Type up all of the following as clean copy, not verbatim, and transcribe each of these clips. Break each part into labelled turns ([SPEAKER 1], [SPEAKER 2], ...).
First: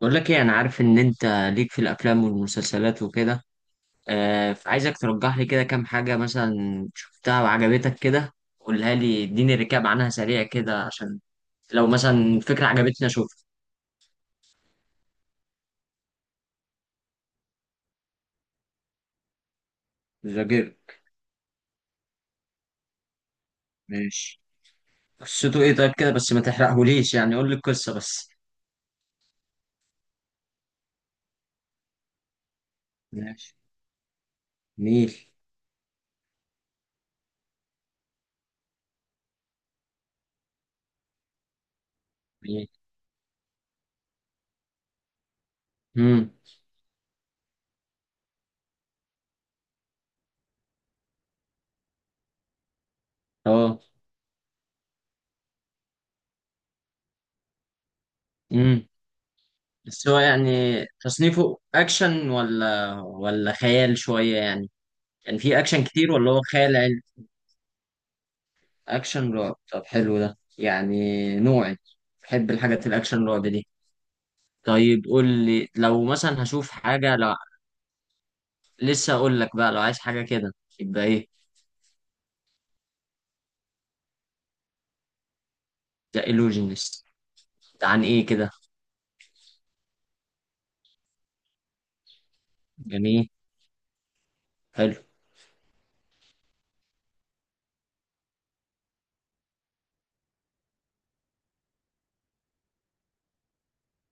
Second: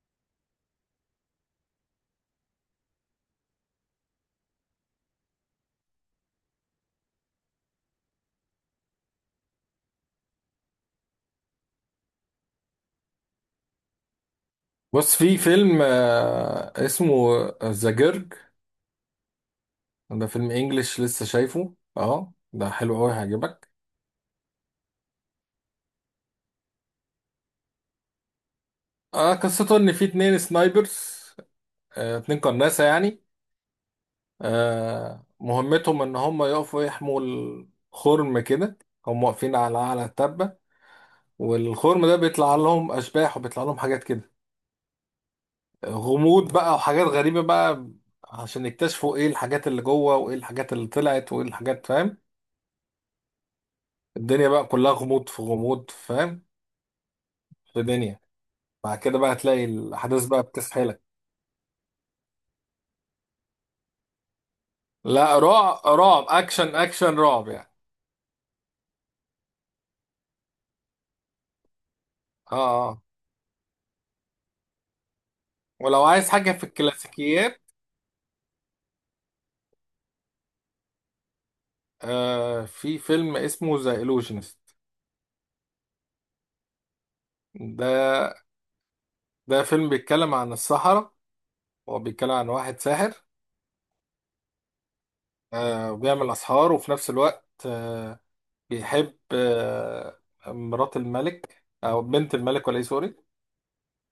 [SPEAKER 1] بقول لك ايه؟ انا عارف ان انت ليك في الافلام والمسلسلات وكده، فعايزك ترجح لي كده كام حاجه مثلا شفتها وعجبتك كده، قولها لي، اديني ريكاب عنها سريع كده، عشان لو مثلا فكره عجبتني اشوفها.
[SPEAKER 2] بص في فيلم اسمه ذا جيرج. ده فيلم
[SPEAKER 1] ذاكر.
[SPEAKER 2] انجليش لسه شايفه، اه ده حلو قوي هيعجبك.
[SPEAKER 1] ماشي. قصته ايه طيب كده؟ بس ما تحرقهوليش، يعني قول لي القصه بس.
[SPEAKER 2] قصته ان في اتنين سنايبرز، اتنين قناصة يعني.
[SPEAKER 1] ماشي. نيل.
[SPEAKER 2] مهمتهم ان هم يقفوا يحموا الخرم كده، هم واقفين على التبة، والخرم ده بيطلع
[SPEAKER 1] نيل.
[SPEAKER 2] لهم اشباح وبيطلع لهم حاجات كده،
[SPEAKER 1] امم.
[SPEAKER 2] غموض بقى وحاجات غريبة بقى، عشان يكتشفوا ايه الحاجات اللي جوه وايه الحاجات اللي طلعت وايه الحاجات، فاهم؟
[SPEAKER 1] اه.
[SPEAKER 2] الدنيا بقى كلها غموض في غموض، فاهم؟ في دنيا.
[SPEAKER 1] امم.
[SPEAKER 2] بعد كده بقى هتلاقي
[SPEAKER 1] بس هو
[SPEAKER 2] الاحداث بقى
[SPEAKER 1] يعني
[SPEAKER 2] بتسحلك.
[SPEAKER 1] تصنيفه اكشن ولا خيال شويه يعني؟
[SPEAKER 2] لا،
[SPEAKER 1] يعني في
[SPEAKER 2] رعب
[SPEAKER 1] اكشن كتير
[SPEAKER 2] رعب
[SPEAKER 1] ولا هو
[SPEAKER 2] اكشن،
[SPEAKER 1] خيال علمي؟
[SPEAKER 2] اكشن رعب يعني.
[SPEAKER 1] اكشن رعب؟ طب حلو ده يعني، نوعي. بحب
[SPEAKER 2] اه،
[SPEAKER 1] الحاجات
[SPEAKER 2] اه.
[SPEAKER 1] الاكشن رعب دي. طيب قول لي
[SPEAKER 2] ولو
[SPEAKER 1] لو
[SPEAKER 2] عايز
[SPEAKER 1] مثلا
[SPEAKER 2] حاجه في
[SPEAKER 1] هشوف حاجه، لو
[SPEAKER 2] الكلاسيكيات،
[SPEAKER 1] لسه اقول لك بقى، لو عايز حاجه كده يبقى ايه؟
[SPEAKER 2] في فيلم اسمه ذا illusionist.
[SPEAKER 1] ذا illusionist. ده عن
[SPEAKER 2] ده
[SPEAKER 1] ايه كده؟
[SPEAKER 2] فيلم بيتكلم عن السحرة، هو بيتكلم عن واحد ساحر.
[SPEAKER 1] جميل. حلو.
[SPEAKER 2] وبيعمل اسحار، وفي نفس الوقت بيحب مرات الملك او بنت الملك ولا ايه، سوري.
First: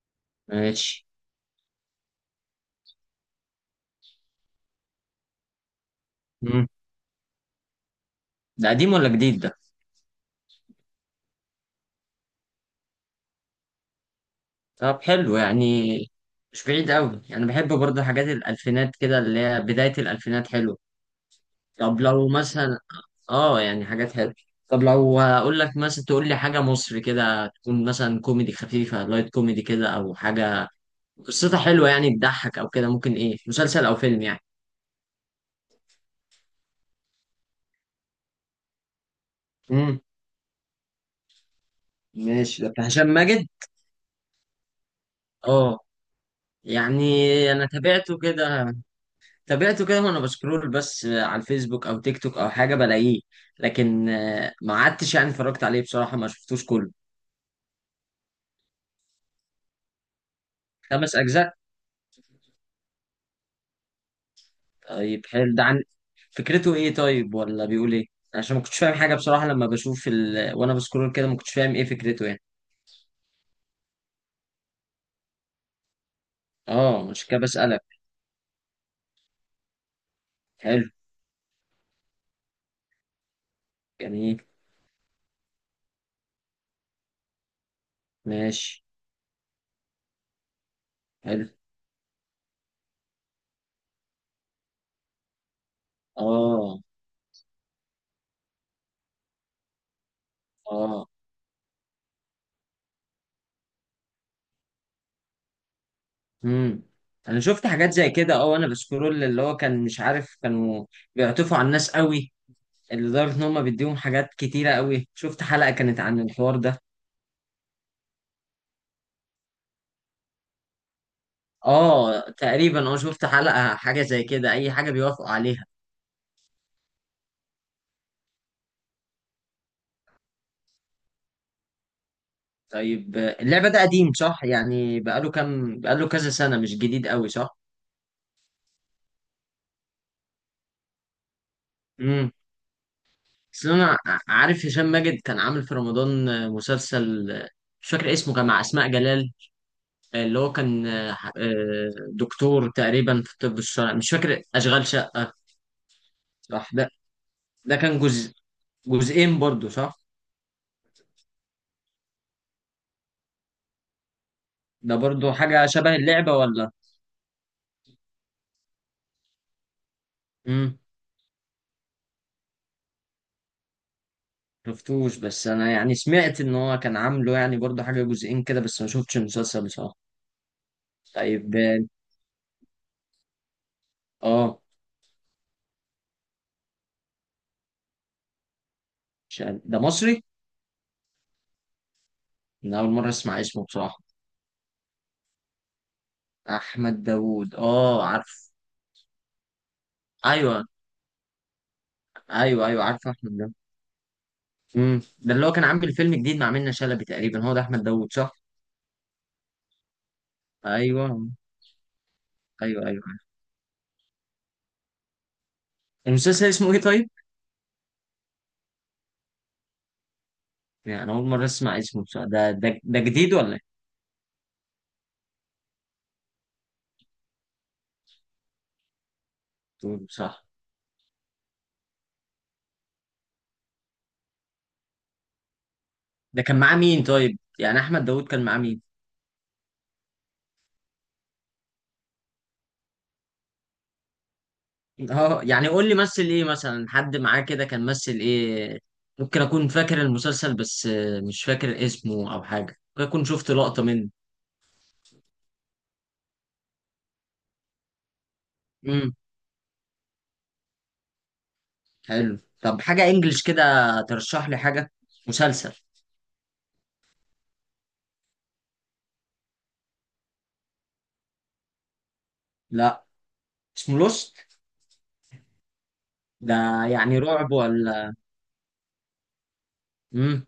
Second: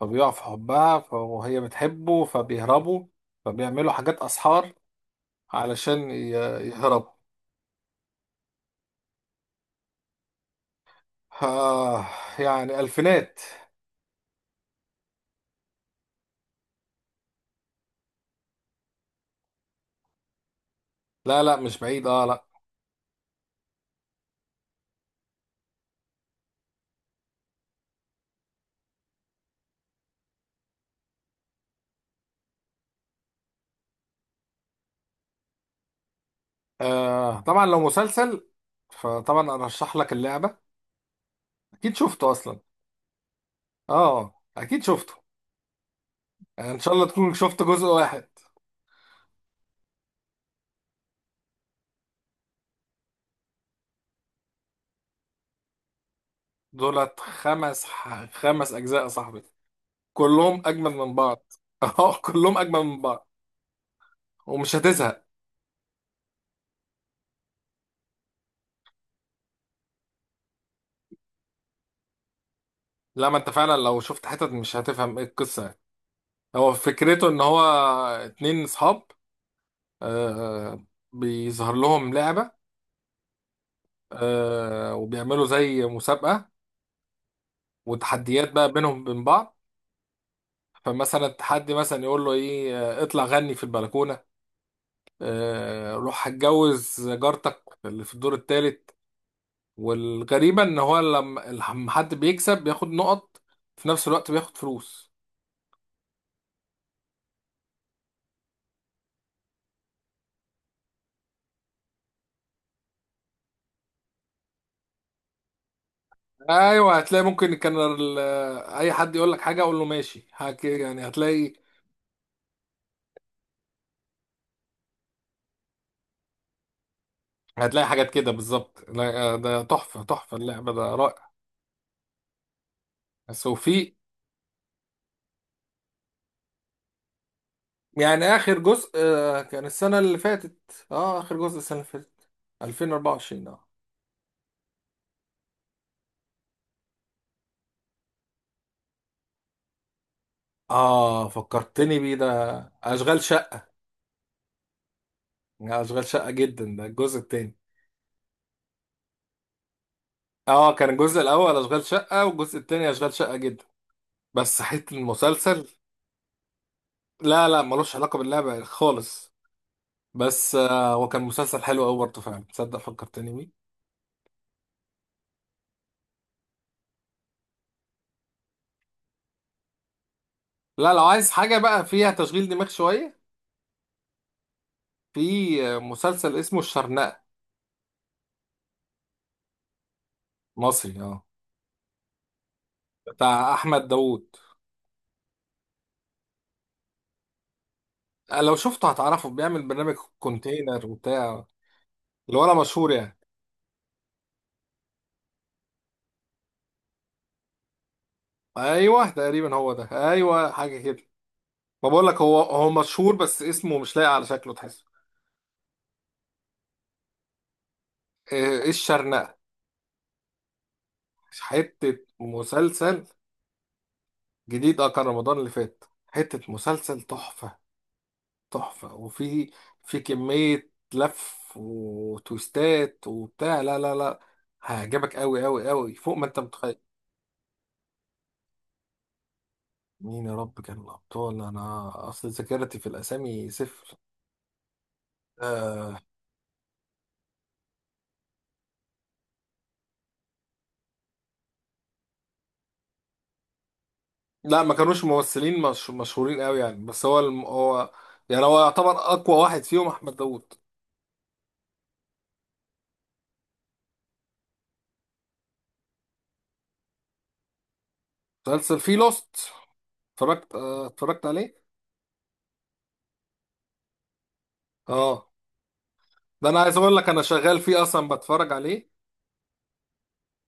[SPEAKER 2] فبيقع في حبها،
[SPEAKER 1] ماشي.
[SPEAKER 2] فهي بتحبه فبيهربوا، فبيعملوا حاجات اسحار علشان
[SPEAKER 1] مم.
[SPEAKER 2] يهربوا.
[SPEAKER 1] ده قديم ولا جديد ده؟
[SPEAKER 2] آه يعني ألفينات.
[SPEAKER 1] طب حلو يعني، مش بعيد قوي. انا بحب برضه حاجات الالفينات كده، اللي هي بدايه الالفينات حلوه.
[SPEAKER 2] لا لا، مش
[SPEAKER 1] طب
[SPEAKER 2] بعيد، اه
[SPEAKER 1] لو
[SPEAKER 2] لا.
[SPEAKER 1] مثلا، اه يعني حاجات حلوه. طب لو اقول لك مثلا تقول لي حاجه مصري كده، تكون مثلا كوميدي خفيفه، لايت كوميدي كده، او حاجه قصتها حلوه يعني تضحك او كده، ممكن ايه مسلسل او فيلم يعني؟
[SPEAKER 2] آه طبعا، لو مسلسل فطبعا أرشح
[SPEAKER 1] امم.
[SPEAKER 2] لك اللعبة. أكيد شفته أصلا.
[SPEAKER 1] ماشي، ده بتاع هشام ماجد.
[SPEAKER 2] اه أكيد شفته،
[SPEAKER 1] اه.
[SPEAKER 2] يعني إن شاء
[SPEAKER 1] يعني
[SPEAKER 2] الله تكون شفت
[SPEAKER 1] انا
[SPEAKER 2] جزء
[SPEAKER 1] تابعته
[SPEAKER 2] واحد.
[SPEAKER 1] كده، تابعته كده وانا بسكرول بس على الفيسبوك او تيك توك او حاجه بلاقيه، لكن ما عدتش يعني اتفرجت عليه بصراحه، ما شفتوش كله.
[SPEAKER 2] دولت خمس، خمس أجزاء يا صاحبي، كلهم أجمل
[SPEAKER 1] خمس
[SPEAKER 2] من بعض.
[SPEAKER 1] اجزاء
[SPEAKER 2] اه كلهم أجمل من بعض، ومش هتزهق.
[SPEAKER 1] طيب حلو. ده عن فكرته ايه طيب، ولا بيقول ايه؟ عشان ما كنتش فاهم حاجه بصراحه لما بشوف وانا بسكرول كده، ما كنتش فاهم ايه فكرته يعني.
[SPEAKER 2] لا، ما أنت فعلا لو شفت حتت مش هتفهم إيه القصة يعني. هو
[SPEAKER 1] اه، مش
[SPEAKER 2] فكرته
[SPEAKER 1] كده
[SPEAKER 2] إن هو
[SPEAKER 1] بسألك.
[SPEAKER 2] اتنين صحاب. آه. آه،
[SPEAKER 1] حلو.
[SPEAKER 2] بيظهر لهم لعبة،
[SPEAKER 1] جميل.
[SPEAKER 2] وبيعملوا زي مسابقة وتحديات بقى
[SPEAKER 1] ماشي.
[SPEAKER 2] بينهم بين بعض. فمثلا
[SPEAKER 1] حلو.
[SPEAKER 2] التحدي مثلا يقول له ايه، اطلع غني في البلكونة، آه روح
[SPEAKER 1] اه.
[SPEAKER 2] هتجوز جارتك اللي في الدور الثالث. والغريبة ان هو
[SPEAKER 1] اه.
[SPEAKER 2] لما حد بيكسب بياخد نقط، في نفس الوقت بياخد فلوس.
[SPEAKER 1] امم. انا شفت حاجات زي كده، اه، وانا بسكرول، اللي هو كان مش عارف، كانوا بيعطفوا على الناس قوي، اللي لدرجه ان هم بيديهم حاجات كتيره قوي. شفت حلقه كانت عن الحوار ده.
[SPEAKER 2] ايوه، هتلاقي ممكن كان اي حد يقول لك حاجة اقول له ماشي يعني هتلاقي،
[SPEAKER 1] اه تقريبا، اه شفت حلقه حاجه زي كده، اي حاجه بيوافقوا عليها.
[SPEAKER 2] هتلاقي حاجات كده بالظبط. لا، آه، ده تحفة، تحفة، اللعبة ده رائع.
[SPEAKER 1] طيب
[SPEAKER 2] بس
[SPEAKER 1] اللعبة ده
[SPEAKER 2] وفي
[SPEAKER 1] قديم صح يعني؟ بقاله كام، بقاله كذا سنة، مش جديد قوي صح؟
[SPEAKER 2] يعني آخر جزء كان السنة اللي فاتت، اه آخر جزء السنة اللي فاتت
[SPEAKER 1] امم.
[SPEAKER 2] 2024. اه
[SPEAKER 1] بس انا عارف هشام ماجد كان عامل في رمضان، مسلسل، مش فاكر اسمه، كان مع أسماء جلال، اللي هو كان
[SPEAKER 2] اه، فكرتني بيه ده،
[SPEAKER 1] دكتور
[SPEAKER 2] أشغال
[SPEAKER 1] تقريبا في الطب
[SPEAKER 2] شقة،
[SPEAKER 1] الشرعي، مش فاكر، أشغال شقة.
[SPEAKER 2] أشغال شقة
[SPEAKER 1] صح
[SPEAKER 2] جدا ده الجزء التاني.
[SPEAKER 1] ده كان جزء، جزئين برضو صح؟
[SPEAKER 2] اه كان الجزء الأول أشغال شقة والجزء التاني أشغال شقة جدا، بس حتة
[SPEAKER 1] ده برضو حاجة
[SPEAKER 2] المسلسل.
[SPEAKER 1] شبه اللعبة ولا؟
[SPEAKER 2] لا لا، ملوش علاقة باللعبة خالص، بس
[SPEAKER 1] امم.
[SPEAKER 2] آه هو كان مسلسل حلو أوي برضه فعلا، تصدق فكرتني بيه.
[SPEAKER 1] شفتوش، بس انا يعني سمعت ان هو كان عامله يعني برضو حاجة جزئين كده، بس ما شفتش المسلسل بصراحة.
[SPEAKER 2] لا، لو عايز
[SPEAKER 1] طيب
[SPEAKER 2] حاجة
[SPEAKER 1] اه.
[SPEAKER 2] بقى فيها تشغيل دماغ شوية،
[SPEAKER 1] آه.
[SPEAKER 2] في مسلسل اسمه الشرنقة.
[SPEAKER 1] مش عارف. ده مصري؟
[SPEAKER 2] مصري اه،
[SPEAKER 1] انا اول مره اسمع
[SPEAKER 2] بتاع
[SPEAKER 1] اسمه
[SPEAKER 2] أحمد
[SPEAKER 1] بصراحه.
[SPEAKER 2] داوود.
[SPEAKER 1] احمد داوود، اه عارف.
[SPEAKER 2] لو شفته هتعرفه، بيعمل برنامج
[SPEAKER 1] ايوه.
[SPEAKER 2] كونتينر وبتاع، اللي ولا
[SPEAKER 1] ايوه. ايوه
[SPEAKER 2] مشهور
[SPEAKER 1] عارف
[SPEAKER 2] يعني.
[SPEAKER 1] احمد داوود. امم، ده اللي هو كان عامل فيلم جديد مع منة شلبي تقريبا، هو ده احمد داوود صح؟
[SPEAKER 2] ايوه تقريبا هو ده، ايوه حاجه كده.
[SPEAKER 1] ايوه.
[SPEAKER 2] ما بقول لك، هو
[SPEAKER 1] ايوه ايوه.
[SPEAKER 2] مشهور بس اسمه مش لاقي، على شكله تحسه.
[SPEAKER 1] المسلسل اسمه ايه طيب؟
[SPEAKER 2] ايه إيه، الشرنقه.
[SPEAKER 1] يعني انا اول مره اسمع
[SPEAKER 2] حته
[SPEAKER 1] اسمه بصراحه،
[SPEAKER 2] مسلسل
[SPEAKER 1] ده جديد ولا ايه؟
[SPEAKER 2] جديد، اه كان رمضان اللي فات، حته مسلسل تحفه، تحفه. وفي، في
[SPEAKER 1] تقول صح؟
[SPEAKER 2] كميه لف وتويستات وبتاع، لا لا لا، هيعجبك قوي قوي قوي فوق ما انت
[SPEAKER 1] ده كان معاه
[SPEAKER 2] متخيل.
[SPEAKER 1] مين طيب يعني، احمد داوود كان معاه مين؟
[SPEAKER 2] مين يا رب كان الابطال، انا اصل ذاكرتي في الاسامي صفر.
[SPEAKER 1] اه، يعني قول لي
[SPEAKER 2] آه
[SPEAKER 1] مثل ايه، مثلا حد معاه كده كان مثل ايه، ممكن اكون فاكر المسلسل، بس مش فاكر اسمه او حاجه، ممكن اكون شفت لقطه منه.
[SPEAKER 2] لا، ما كانوش ممثلين مش مشهورين قوي يعني، بس هو هو يعني هو يعتبر
[SPEAKER 1] امم.
[SPEAKER 2] اقوى واحد فيهم احمد داوود.
[SPEAKER 1] حلو. طب حاجة انجلش كده ترشح لي حاجة، مسلسل.
[SPEAKER 2] مسلسل فيه لوست، اتفرجت اتفرجت عليه.
[SPEAKER 1] لا. اسمه لوست
[SPEAKER 2] اه ده
[SPEAKER 1] ده؟
[SPEAKER 2] انا عايز اقول لك،
[SPEAKER 1] يعني
[SPEAKER 2] انا
[SPEAKER 1] رعب
[SPEAKER 2] شغال فيه اصلا
[SPEAKER 1] ولا؟
[SPEAKER 2] بتفرج عليه.
[SPEAKER 1] امم.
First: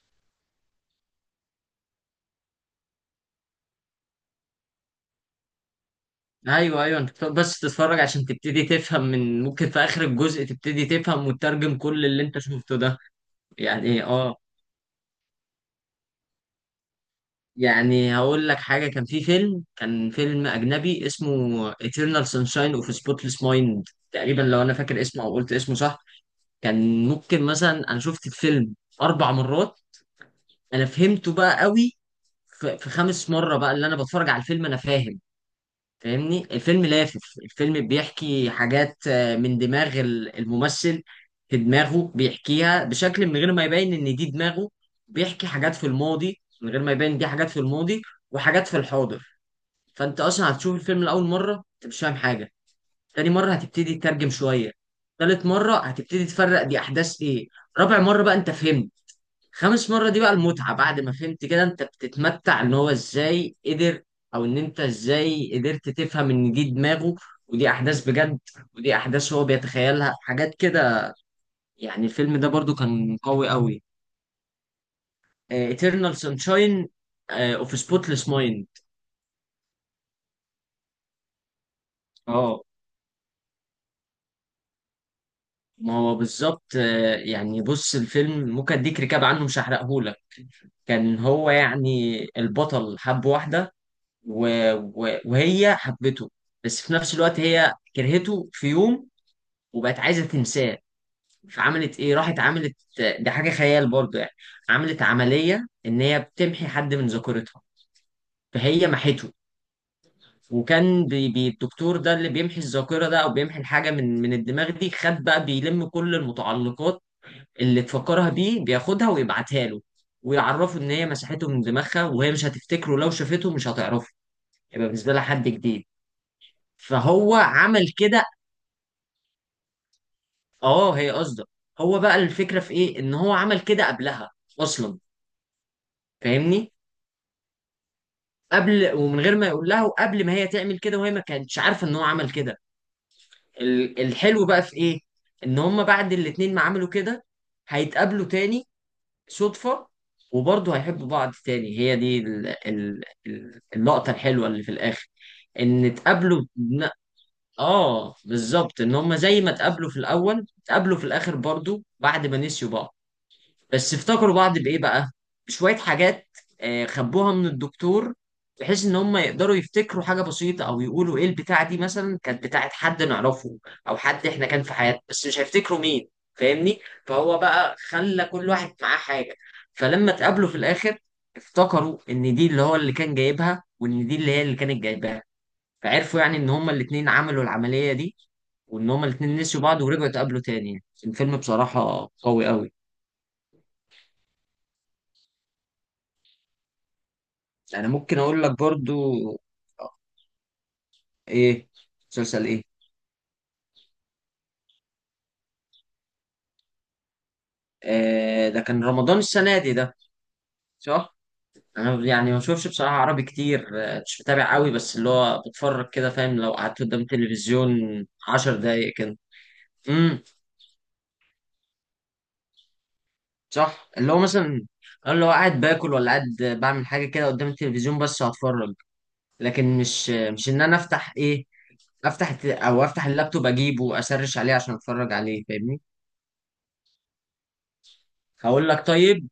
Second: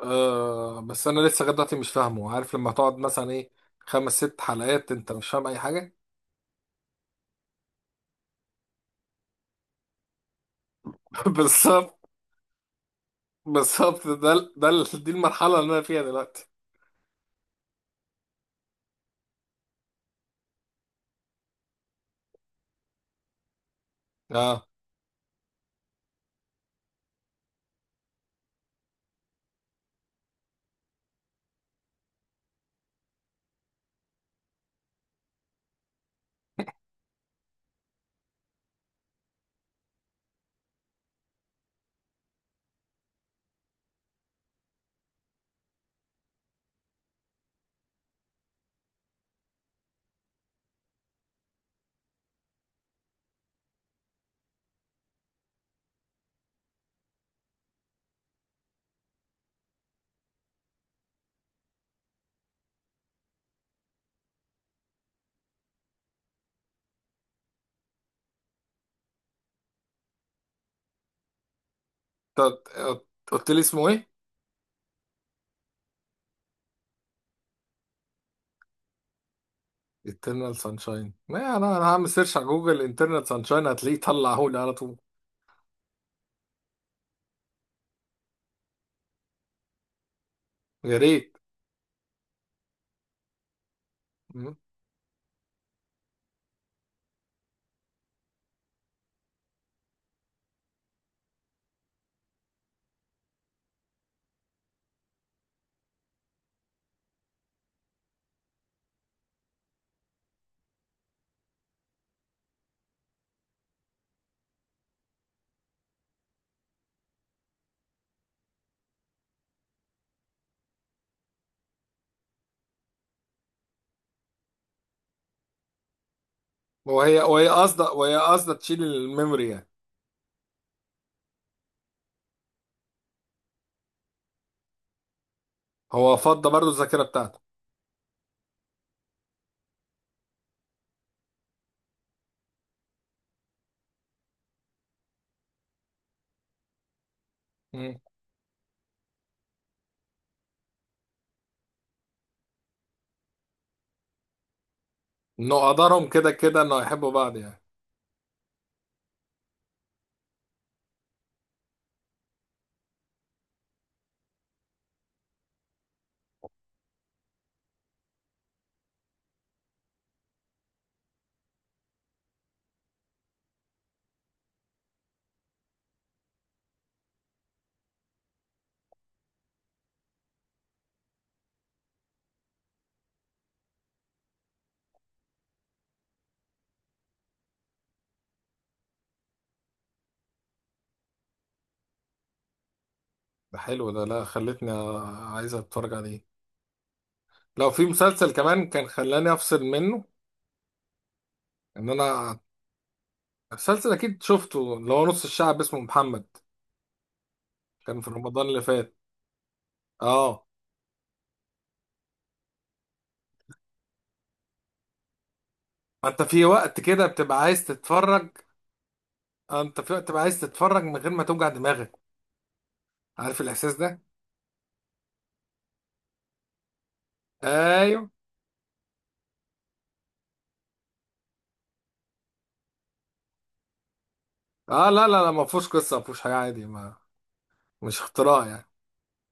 [SPEAKER 2] آه، بس انا لسه لغايه دلوقتي مش فاهمه، عارف لما تقعد مثلا ايه، خمس ست حلقات انت مش فاهم اي حاجه.
[SPEAKER 1] ايوه ايوه، انت بتقعد بس تتفرج عشان تبتدي تفهم، من ممكن في اخر الجزء تبتدي تفهم وتترجم
[SPEAKER 2] بالظبط،
[SPEAKER 1] كل اللي انت شفته ده. يعني
[SPEAKER 2] بالظبط،
[SPEAKER 1] اه،
[SPEAKER 2] دي المرحله اللي انا فيها دلوقتي.
[SPEAKER 1] يعني هقول لك حاجة، كان فيلم أجنبي اسمه Eternal Sunshine of a Spotless Mind، تقريبا لو
[SPEAKER 2] اه
[SPEAKER 1] أنا فاكر اسمه أو قلت اسمه صح. كان ممكن مثلا أنا شفت الفيلم 4 مرات، انا فهمته بقى قوي في خامس مرة بقى، اللي أنا بتفرج على الفيلم أنا فاهم، فاهمني؟ الفيلم لافف. الفيلم بيحكي حاجات من دماغ الممثل، في دماغه بيحكيها بشكل من غير ما يبين إن دي دماغه، بيحكي حاجات في الماضي من غير ما يبين دي حاجات في الماضي وحاجات في الحاضر. فأنت أصلا هتشوف الفيلم لأول مرة أنت مش فاهم حاجة، تاني مرة هتبتدي تترجم شوية، تالت مرة هتبتدي تفرق دي أحداث إيه، رابع مرة بقى أنت فهمت، خامس مرة دي بقى المتعة. بعد ما فهمت كده انت بتتمتع ان هو ازاي قدر، او ان انت ازاي قدرت تفهم ان دي دماغه ودي احداث بجد ودي احداث هو بيتخيلها حاجات كده. يعني الفيلم
[SPEAKER 2] أنت
[SPEAKER 1] ده برضو
[SPEAKER 2] قلت،
[SPEAKER 1] كان قوي
[SPEAKER 2] قلت لي
[SPEAKER 1] قوي.
[SPEAKER 2] اسمه ايه؟
[SPEAKER 1] Eternal Sunshine of a Spotless Mind.
[SPEAKER 2] eternal sunshine، ما انا هعمل سيرش على
[SPEAKER 1] اه.
[SPEAKER 2] جوجل eternal sunshine هتلاقيه طلع هولي على طول.
[SPEAKER 1] ما هو بالظبط، يعني بص الفيلم ممكن اديك ركاب عنه، مش هحرقهولك.
[SPEAKER 2] يا
[SPEAKER 1] كان
[SPEAKER 2] ريت.
[SPEAKER 1] هو يعني البطل حب واحدة، و...
[SPEAKER 2] م?
[SPEAKER 1] وهي حبته، بس في نفس الوقت هي كرهته في يوم، وبقت عايزه تنساه، فعملت ايه؟ راحت عملت، ده حاجه خيال برضه يعني، عملت عمليه ان هي بتمحي حد من ذاكرتها، فهي محته. وكان الدكتور ده اللي بيمحي الذاكره ده او بيمحي الحاجه من الدماغ دي، خد بقى بيلم كل المتعلقات اللي تفكرها بيه، بياخدها ويبعتها له، ويعرفه ان هي مسحته من دماغها، وهي مش هتفتكره، لو شافته مش هتعرفه، يبقى بالنسبه لها حد جديد،
[SPEAKER 2] وهي
[SPEAKER 1] فهو
[SPEAKER 2] وهي
[SPEAKER 1] عمل
[SPEAKER 2] قصده وهي
[SPEAKER 1] كده.
[SPEAKER 2] قصده تشيل الميموري يعني.
[SPEAKER 1] اه، هي قصده. هو بقى الفكرة في ايه؟ ان هو عمل كده قبلها اصلا،
[SPEAKER 2] هو فضى برضو
[SPEAKER 1] فاهمني؟
[SPEAKER 2] الذاكره بتاعته.
[SPEAKER 1] قبل ومن غير ما يقول لها، وقبل ما هي تعمل كده، وهي ما كانتش عارفة ان هو عمل كده. الحلو بقى في ايه؟ ان هما بعد الاتنين ما عملوا كده،
[SPEAKER 2] م?
[SPEAKER 1] هيتقابلوا تاني صدفة، وبرضه هيحبوا بعض تاني. هي دي اللقطة الحلوة اللي في الاخر،
[SPEAKER 2] انه
[SPEAKER 1] ان
[SPEAKER 2] قدرهم كده
[SPEAKER 1] اتقابلوا
[SPEAKER 2] كده انه يحبوا بعض يعني.
[SPEAKER 1] اه بالظبط، ان هما زي ما اتقابلوا في الاول اتقابلوا في الاخر برضه بعد ما نسيوا بعض، بس افتكروا بعض بايه بقى؟ شويه حاجات خبوها من الدكتور، بحيث ان هم يقدروا يفتكروا حاجه بسيطه، او يقولوا ايه البتاعه دي، مثلا كانت بتاعه حد نعرفه او حد احنا كان في حياتنا، بس مش هيفتكروا مين، فاهمني؟ فهو بقى خلى كل واحد معاه حاجه، فلما اتقابلوا في الاخر افتكروا ان دي اللي هو اللي كان جايبها، وان دي اللي هي اللي كانت جايباها، فعرفوا يعني ان هما الاتنين عملوا العمليه دي، وان هما الاتنين نسيوا بعض ورجعوا اتقابلوا تاني. الفيلم بصراحه قوي قوي.
[SPEAKER 2] ده حلو ده، لا خلتني عايز اتفرج عليه. لو في
[SPEAKER 1] انا ممكن
[SPEAKER 2] مسلسل
[SPEAKER 1] اقول لك
[SPEAKER 2] كمان كان
[SPEAKER 1] برضو.
[SPEAKER 2] خلاني افصل منه،
[SPEAKER 1] ايه؟
[SPEAKER 2] ان انا.
[SPEAKER 1] مسلسل ايه؟
[SPEAKER 2] مسلسل اكيد شفته، اللي هو نص الشعب اسمه محمد. كان في رمضان
[SPEAKER 1] آه، ده
[SPEAKER 2] اللي
[SPEAKER 1] كان
[SPEAKER 2] فات،
[SPEAKER 1] رمضان السنه دي ده.
[SPEAKER 2] اه.
[SPEAKER 1] صح. انا يعني ما بشوفش بصراحه عربي كتير، مش متابع قوي، بس اللي هو بتفرج كده
[SPEAKER 2] انت
[SPEAKER 1] فاهم،
[SPEAKER 2] في
[SPEAKER 1] لو
[SPEAKER 2] وقت
[SPEAKER 1] قعدت قدام
[SPEAKER 2] كده بتبقى عايز
[SPEAKER 1] التلفزيون
[SPEAKER 2] تتفرج.
[SPEAKER 1] 10 دقايق كده.
[SPEAKER 2] اه انت في وقت بقى
[SPEAKER 1] امم.
[SPEAKER 2] عايز تتفرج من غير ما توجع دماغك، عارف الاحساس
[SPEAKER 1] صح،
[SPEAKER 2] ده.
[SPEAKER 1] اللي هو مثلا أنا، اللي هو قاعد باكل ولا قاعد بعمل حاجه كده قدام التلفزيون
[SPEAKER 2] ايوه.
[SPEAKER 1] بس هتفرج، لكن مش ان انا افتح ايه، افتح او افتح اللابتوب اجيبه واسرش عليه عشان
[SPEAKER 2] اه لا
[SPEAKER 1] اتفرج
[SPEAKER 2] لا لا، ما
[SPEAKER 1] عليه،
[SPEAKER 2] فيهوش
[SPEAKER 1] فاهمني؟
[SPEAKER 2] قصه، ما فيهوش حاجه عادي، ما مش اختراع
[SPEAKER 1] هقول
[SPEAKER 2] يعني.
[SPEAKER 1] لك طيب،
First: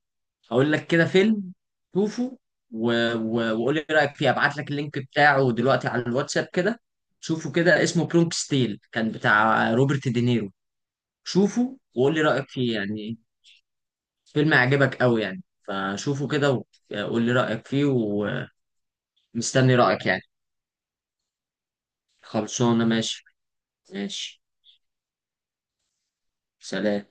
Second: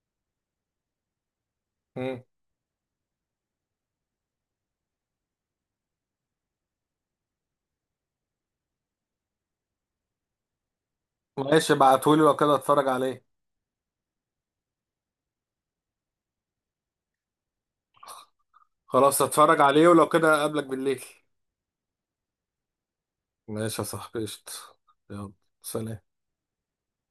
[SPEAKER 1] هقول لك كده فيلم
[SPEAKER 2] مم.
[SPEAKER 1] شوفه، وقول لي رايك فيه، ابعت لك اللينك بتاعه دلوقتي على الواتساب كده، شوفه كده، اسمه برونكس تيل، كان بتاع روبرت دينيرو.
[SPEAKER 2] ماشي،
[SPEAKER 1] شوفه وقول لي
[SPEAKER 2] ابعتهولي لو
[SPEAKER 1] رايك
[SPEAKER 2] كده
[SPEAKER 1] فيه
[SPEAKER 2] اتفرج
[SPEAKER 1] يعني،
[SPEAKER 2] عليه.
[SPEAKER 1] فيلم هيعجبك قوي يعني فشوفه كده، وقول لي رايك فيه،
[SPEAKER 2] خلاص اتفرج
[SPEAKER 1] ومستني
[SPEAKER 2] عليه
[SPEAKER 1] رايك
[SPEAKER 2] ولو
[SPEAKER 1] يعني.
[SPEAKER 2] كده اقابلك بالليل.
[SPEAKER 1] خلصانه ماشي.
[SPEAKER 2] ماشي يا صاحبي،
[SPEAKER 1] ماشي.
[SPEAKER 2] قشطة. يلا، سلام.
[SPEAKER 1] سلام.